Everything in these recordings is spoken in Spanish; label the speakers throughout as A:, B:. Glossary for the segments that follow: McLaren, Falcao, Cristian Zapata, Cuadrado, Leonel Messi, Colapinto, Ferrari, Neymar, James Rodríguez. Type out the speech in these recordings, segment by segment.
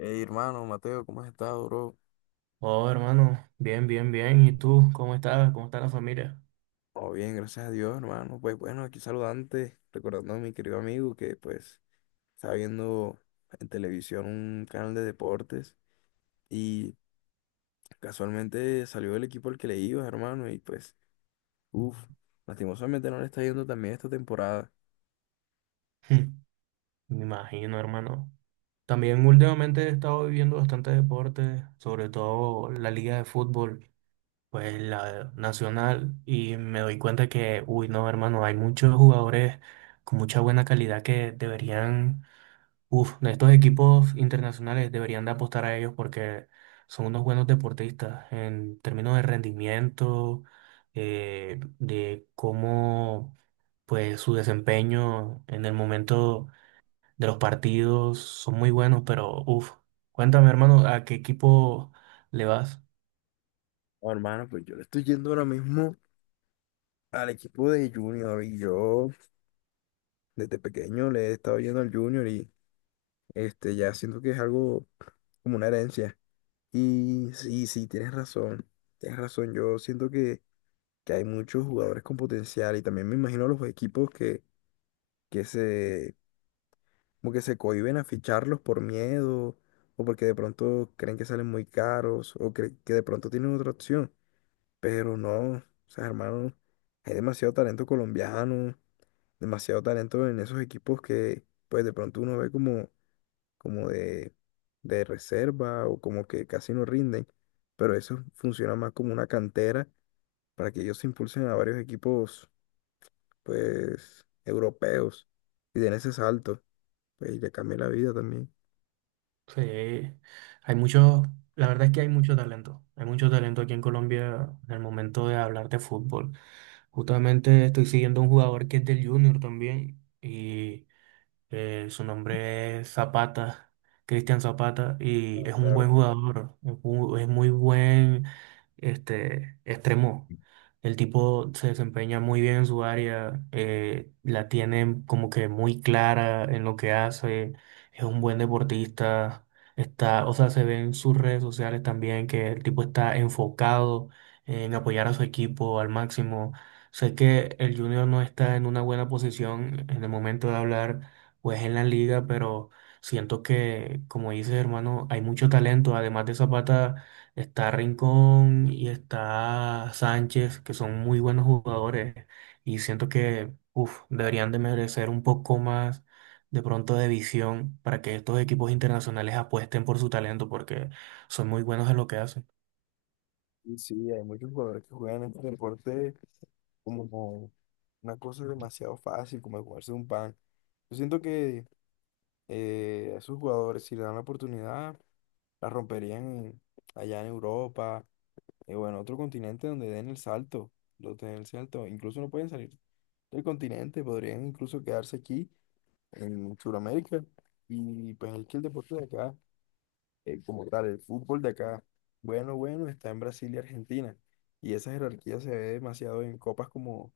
A: Hey, hermano, Mateo, ¿cómo has estado, bro?
B: Oh, hermano, bien, bien, bien. ¿Y tú? ¿Cómo estás? ¿Cómo está la familia?
A: Todo bien, gracias a Dios, hermano. Pues bueno, aquí saludante, recordando a mi querido amigo que pues estaba viendo en televisión un canal de deportes y casualmente salió el equipo al que le iba, hermano, y pues, uff, lastimosamente no le está yendo también esta temporada.
B: Me imagino, hermano. También últimamente he estado viviendo bastante deporte, sobre todo la liga de fútbol, pues la nacional, y me doy cuenta que, uy, no, hermano, hay muchos jugadores con mucha buena calidad que deberían, estos equipos internacionales deberían de apostar a ellos porque son unos buenos deportistas en términos de rendimiento, de cómo pues su desempeño en el momento de los partidos son muy buenos, pero cuéntame hermano, ¿a qué equipo le vas?
A: Oh, hermano, pues yo le estoy yendo ahora mismo al equipo de Junior, y yo desde pequeño le he estado yendo al Junior, y este ya siento que es algo como una herencia. Y sí, sí, tienes razón, tienes razón. Yo siento que hay muchos jugadores con potencial, y también me imagino los equipos que se, como que se cohíben a ficharlos por miedo, o porque de pronto creen que salen muy caros, o que de pronto tienen otra opción. Pero no, o sea, hermano, hay demasiado talento colombiano, demasiado talento en esos equipos que pues de pronto uno ve como de reserva, o como que casi no rinden, pero eso funciona más como una cantera para que ellos se impulsen a varios equipos, pues, europeos, y den ese salto, pues, y le cambie la vida también.
B: Sí, hay mucho, la verdad es que hay mucho talento aquí en Colombia en el momento de hablar de fútbol. Justamente estoy siguiendo a un jugador que es del Junior también. Y Su nombre es Zapata, Cristian Zapata, y
A: Ah,
B: es un
A: claro,
B: buen jugador, es es muy buen extremo. El tipo se desempeña muy bien en su área, la tiene como que muy clara en lo que hace, es un buen deportista, está, o sea, se ve en sus redes sociales también que el tipo está enfocado en apoyar a su equipo al máximo. Sé que el Junior no está en una buena posición en el momento de hablar pues en la liga, pero siento que, como dices, hermano, hay mucho talento. Además de Zapata, está Rincón y está Sánchez, que son muy buenos jugadores. Y siento que, uf, deberían de merecer un poco más de pronto de visión para que estos equipos internacionales apuesten por su talento, porque son muy buenos en lo que hacen.
A: y sí, hay muchos jugadores que juegan este deporte como una cosa demasiado fácil, como jugarse un pan. Yo siento que a esos jugadores, si le dan la oportunidad, la romperían allá en Europa, y bueno, otro continente donde den el salto, lo den el salto. Incluso no pueden salir del continente, podrían incluso quedarse aquí en Sudamérica. Y pues es que el deporte de acá, como tal, el fútbol de acá, bueno, bueno, está en Brasil y Argentina. Y esa jerarquía se ve demasiado en copas como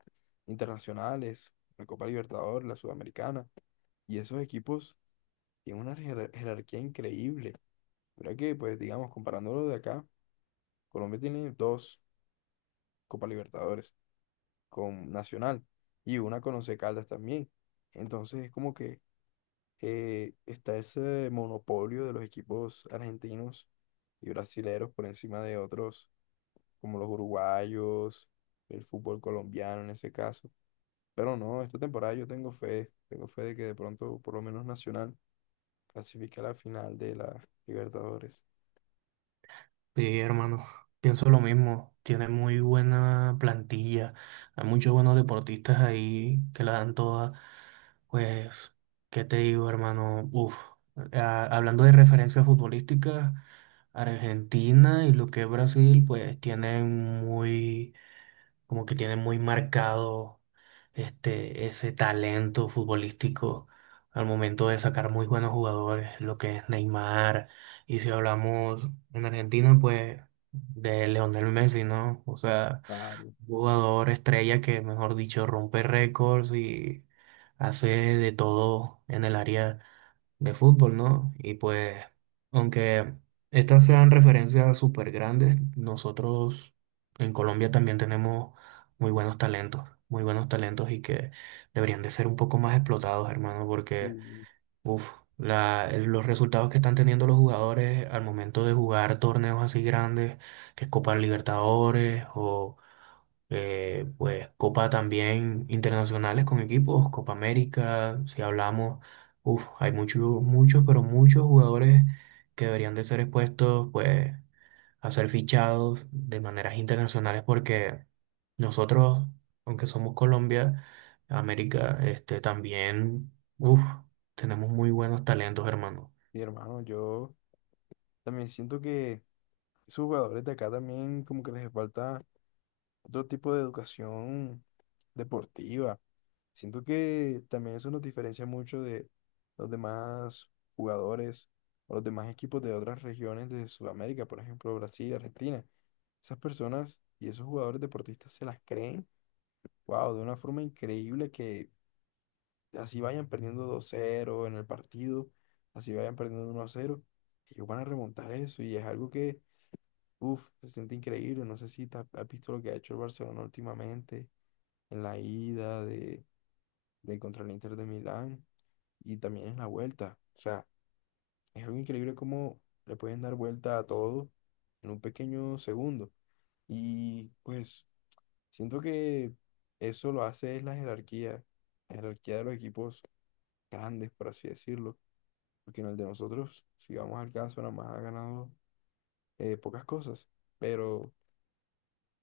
A: internacionales, la Copa Libertadores, la Sudamericana. Y esos equipos tienen una jerarquía increíble. Mira que, pues digamos, comparándolo de acá, Colombia tiene dos Copa Libertadores, con Nacional, y una con Once Caldas también. Entonces es como que está ese monopolio de los equipos argentinos y brasileros por encima de otros, como los uruguayos, el fútbol colombiano en ese caso. Pero no, esta temporada yo tengo fe de que de pronto por lo menos Nacional clasifique a la final de la Libertadores.
B: Sí, hermano, pienso lo mismo. Tiene muy buena plantilla. Hay muchos buenos deportistas ahí que la dan toda. Pues, ¿qué te digo, hermano? Uf, hablando de referencias futbolísticas, Argentina y lo que es Brasil, pues tienen muy como que tiene muy marcado ese talento futbolístico al momento de sacar muy buenos jugadores, lo que es Neymar. Y si hablamos en Argentina, pues de Leonel Messi, ¿no? O sea,
A: Claro.
B: jugador estrella que, mejor dicho, rompe récords y hace de todo en el área de fútbol, ¿no? Y pues, aunque estas sean referencias súper grandes, nosotros en Colombia también tenemos muy buenos talentos y que deberían de ser un poco más explotados, hermano, porque,
A: Sí.
B: uff, los resultados que están teniendo los jugadores al momento de jugar torneos así grandes, que es Copa Libertadores o pues Copa también internacionales con equipos, Copa América, si hablamos, uf, hay muchos, muchos, pero muchos jugadores que deberían de ser expuestos, pues, a ser fichados de maneras internacionales porque nosotros, aunque somos Colombia, América, también, uf, tenemos muy buenos talentos, hermano.
A: Mi hermano, yo también siento que esos jugadores de acá también como que les falta otro tipo de educación deportiva. Siento que también eso nos diferencia mucho de los demás jugadores o los demás equipos de otras regiones de Sudamérica, por ejemplo, Brasil, Argentina. Esas personas y esos jugadores deportistas se las creen, wow, de una forma increíble que así vayan perdiendo 2-0 en el partido, así vayan perdiendo 1-0, ellos van a remontar eso, y es algo que, uff, se siente increíble. No sé si te has visto lo que ha hecho el Barcelona últimamente en la ida de contra el Inter de Milán, y también en la vuelta. O sea, es algo increíble cómo le pueden dar vuelta a todo en un pequeño segundo. Y pues siento que eso lo hace es la jerarquía de los equipos grandes, por así decirlo. Porque en el de nosotros, si vamos al caso, nada más ha ganado pocas cosas. Pero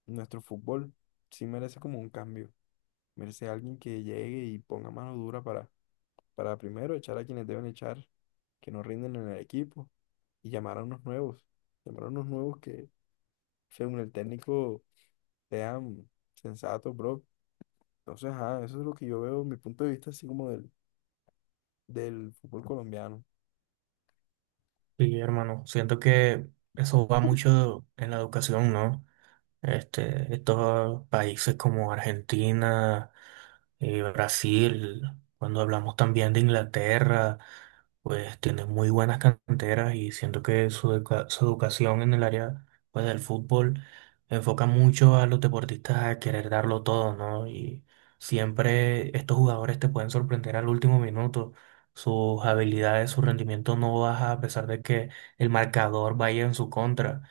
A: nuestro fútbol sí merece como un cambio. Merece alguien que llegue y ponga mano dura para primero echar a quienes deben echar, que no rinden en el equipo, y llamar a unos nuevos, llamar a unos nuevos que, según el técnico, sean sensatos, bro. Entonces, ajá, eso es lo que yo veo, mi punto de vista, así como del, del fútbol colombiano.
B: Sí, hermano, siento que eso va mucho en la educación, ¿no? Estos países como Argentina y Brasil, cuando hablamos también de Inglaterra, pues tienen muy buenas canteras y siento que su, su educación en el área pues, del fútbol enfoca mucho a los deportistas a querer darlo todo, ¿no? Y siempre estos jugadores te pueden sorprender al último minuto. Sus habilidades, su rendimiento no baja a pesar de que el marcador vaya en su contra.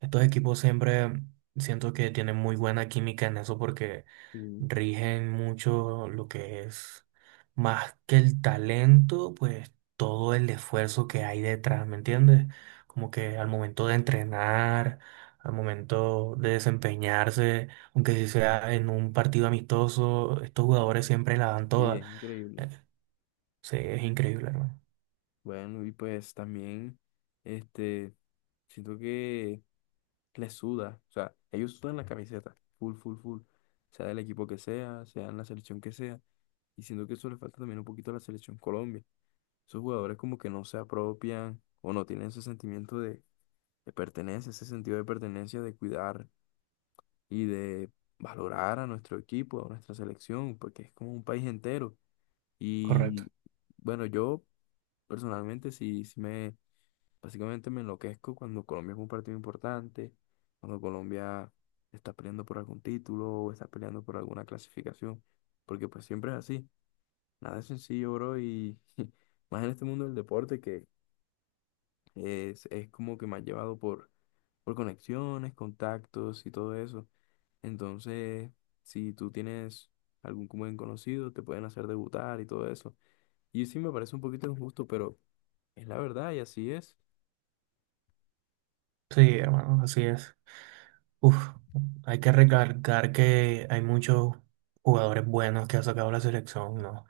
B: Estos equipos siempre siento que tienen muy buena química en eso porque
A: Sí,
B: rigen mucho lo que es más que el talento, pues todo el esfuerzo que hay detrás, ¿me entiendes? Como que al momento de entrenar, al momento de desempeñarse, aunque si sea en un partido amistoso, estos jugadores siempre la dan
A: sí,
B: toda.
A: es increíble.
B: Eh, Sí, es increíble, hermano.
A: Bueno, y pues también, este, siento que les suda, o sea, ellos sudan la camiseta, full, full, full, sea del equipo que sea, sea en la selección que sea, y siento que eso le falta también un poquito a la selección Colombia. Esos jugadores como que no se apropian o no tienen ese sentimiento de, pertenencia, ese sentido de pertenencia, de cuidar y de valorar a nuestro equipo, a nuestra selección, porque es como un país entero.
B: Correcto.
A: Y bueno, yo personalmente sí, sí básicamente me enloquezco cuando Colombia es un partido importante, cuando Colombia está peleando por algún título o está peleando por alguna clasificación, porque pues siempre es así. Nada es sencillo, bro, y más en este mundo del deporte que es como que me ha llevado por conexiones, contactos y todo eso. Entonces, si tú tienes algún buen conocido, te pueden hacer debutar y todo eso. Y sí me parece un poquito injusto, pero es la verdad y así es.
B: Sí, hermano, así es. Uf, hay que recalcar que hay muchos jugadores buenos que ha sacado la selección, ¿no?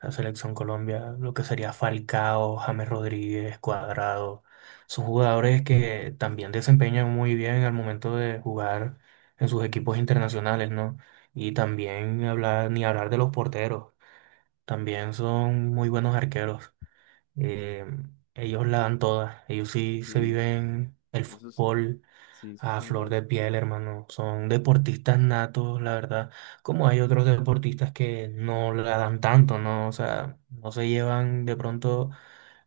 B: La selección Colombia, lo que sería Falcao, James Rodríguez, Cuadrado, son jugadores que también desempeñan muy bien al momento de jugar en sus equipos internacionales, ¿no? Y también hablar, ni hablar de los porteros, también son muy buenos arqueros. Eh, ellos la dan todas, ellos sí se
A: Sí,
B: viven el
A: eso es,
B: fútbol
A: sí, eso
B: a flor
A: también.
B: de piel, hermano. Son deportistas natos, la verdad. Como hay otros deportistas que no la dan tanto, ¿no? O sea, no se llevan de pronto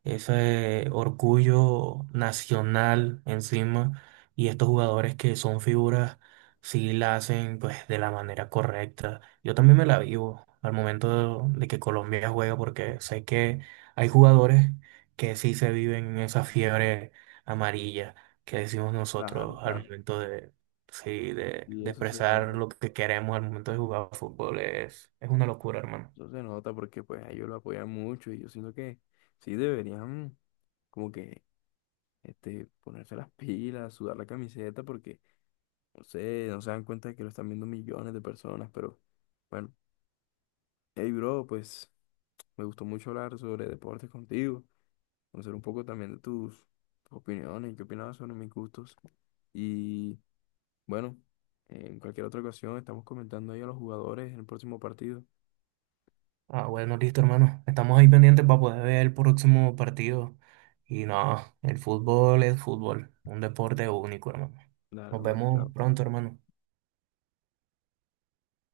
B: ese orgullo nacional encima y estos jugadores que son figuras sí la hacen pues de la manera correcta. Yo también me la vivo al momento de que Colombia juega porque sé que hay jugadores que sí se viven en esa fiebre amarilla que decimos
A: Claro,
B: nosotros al
A: claro.
B: momento de sí
A: Y
B: de
A: eso se nota.
B: expresar lo que queremos al momento de jugar fútbol es una locura, hermano.
A: Eso se nota porque pues a ellos lo apoyan mucho, y yo siento que sí deberían como que este, ponerse las pilas, sudar la camiseta, porque no sé, no se dan cuenta de que lo están viendo millones de personas, pero bueno. Hey, bro, pues me gustó mucho hablar sobre deportes contigo, conocer un poco también de tus opiniones, qué opinabas sobre mis gustos. Y bueno, en cualquier otra ocasión estamos comentando ahí a los jugadores en el próximo partido.
B: Ah, bueno, listo, hermano. Estamos ahí pendientes para poder ver el próximo partido. Y no, el fútbol es fútbol, un deporte único, hermano.
A: Dale,
B: Nos
A: hermano,
B: vemos
A: chao.
B: pronto, hermano.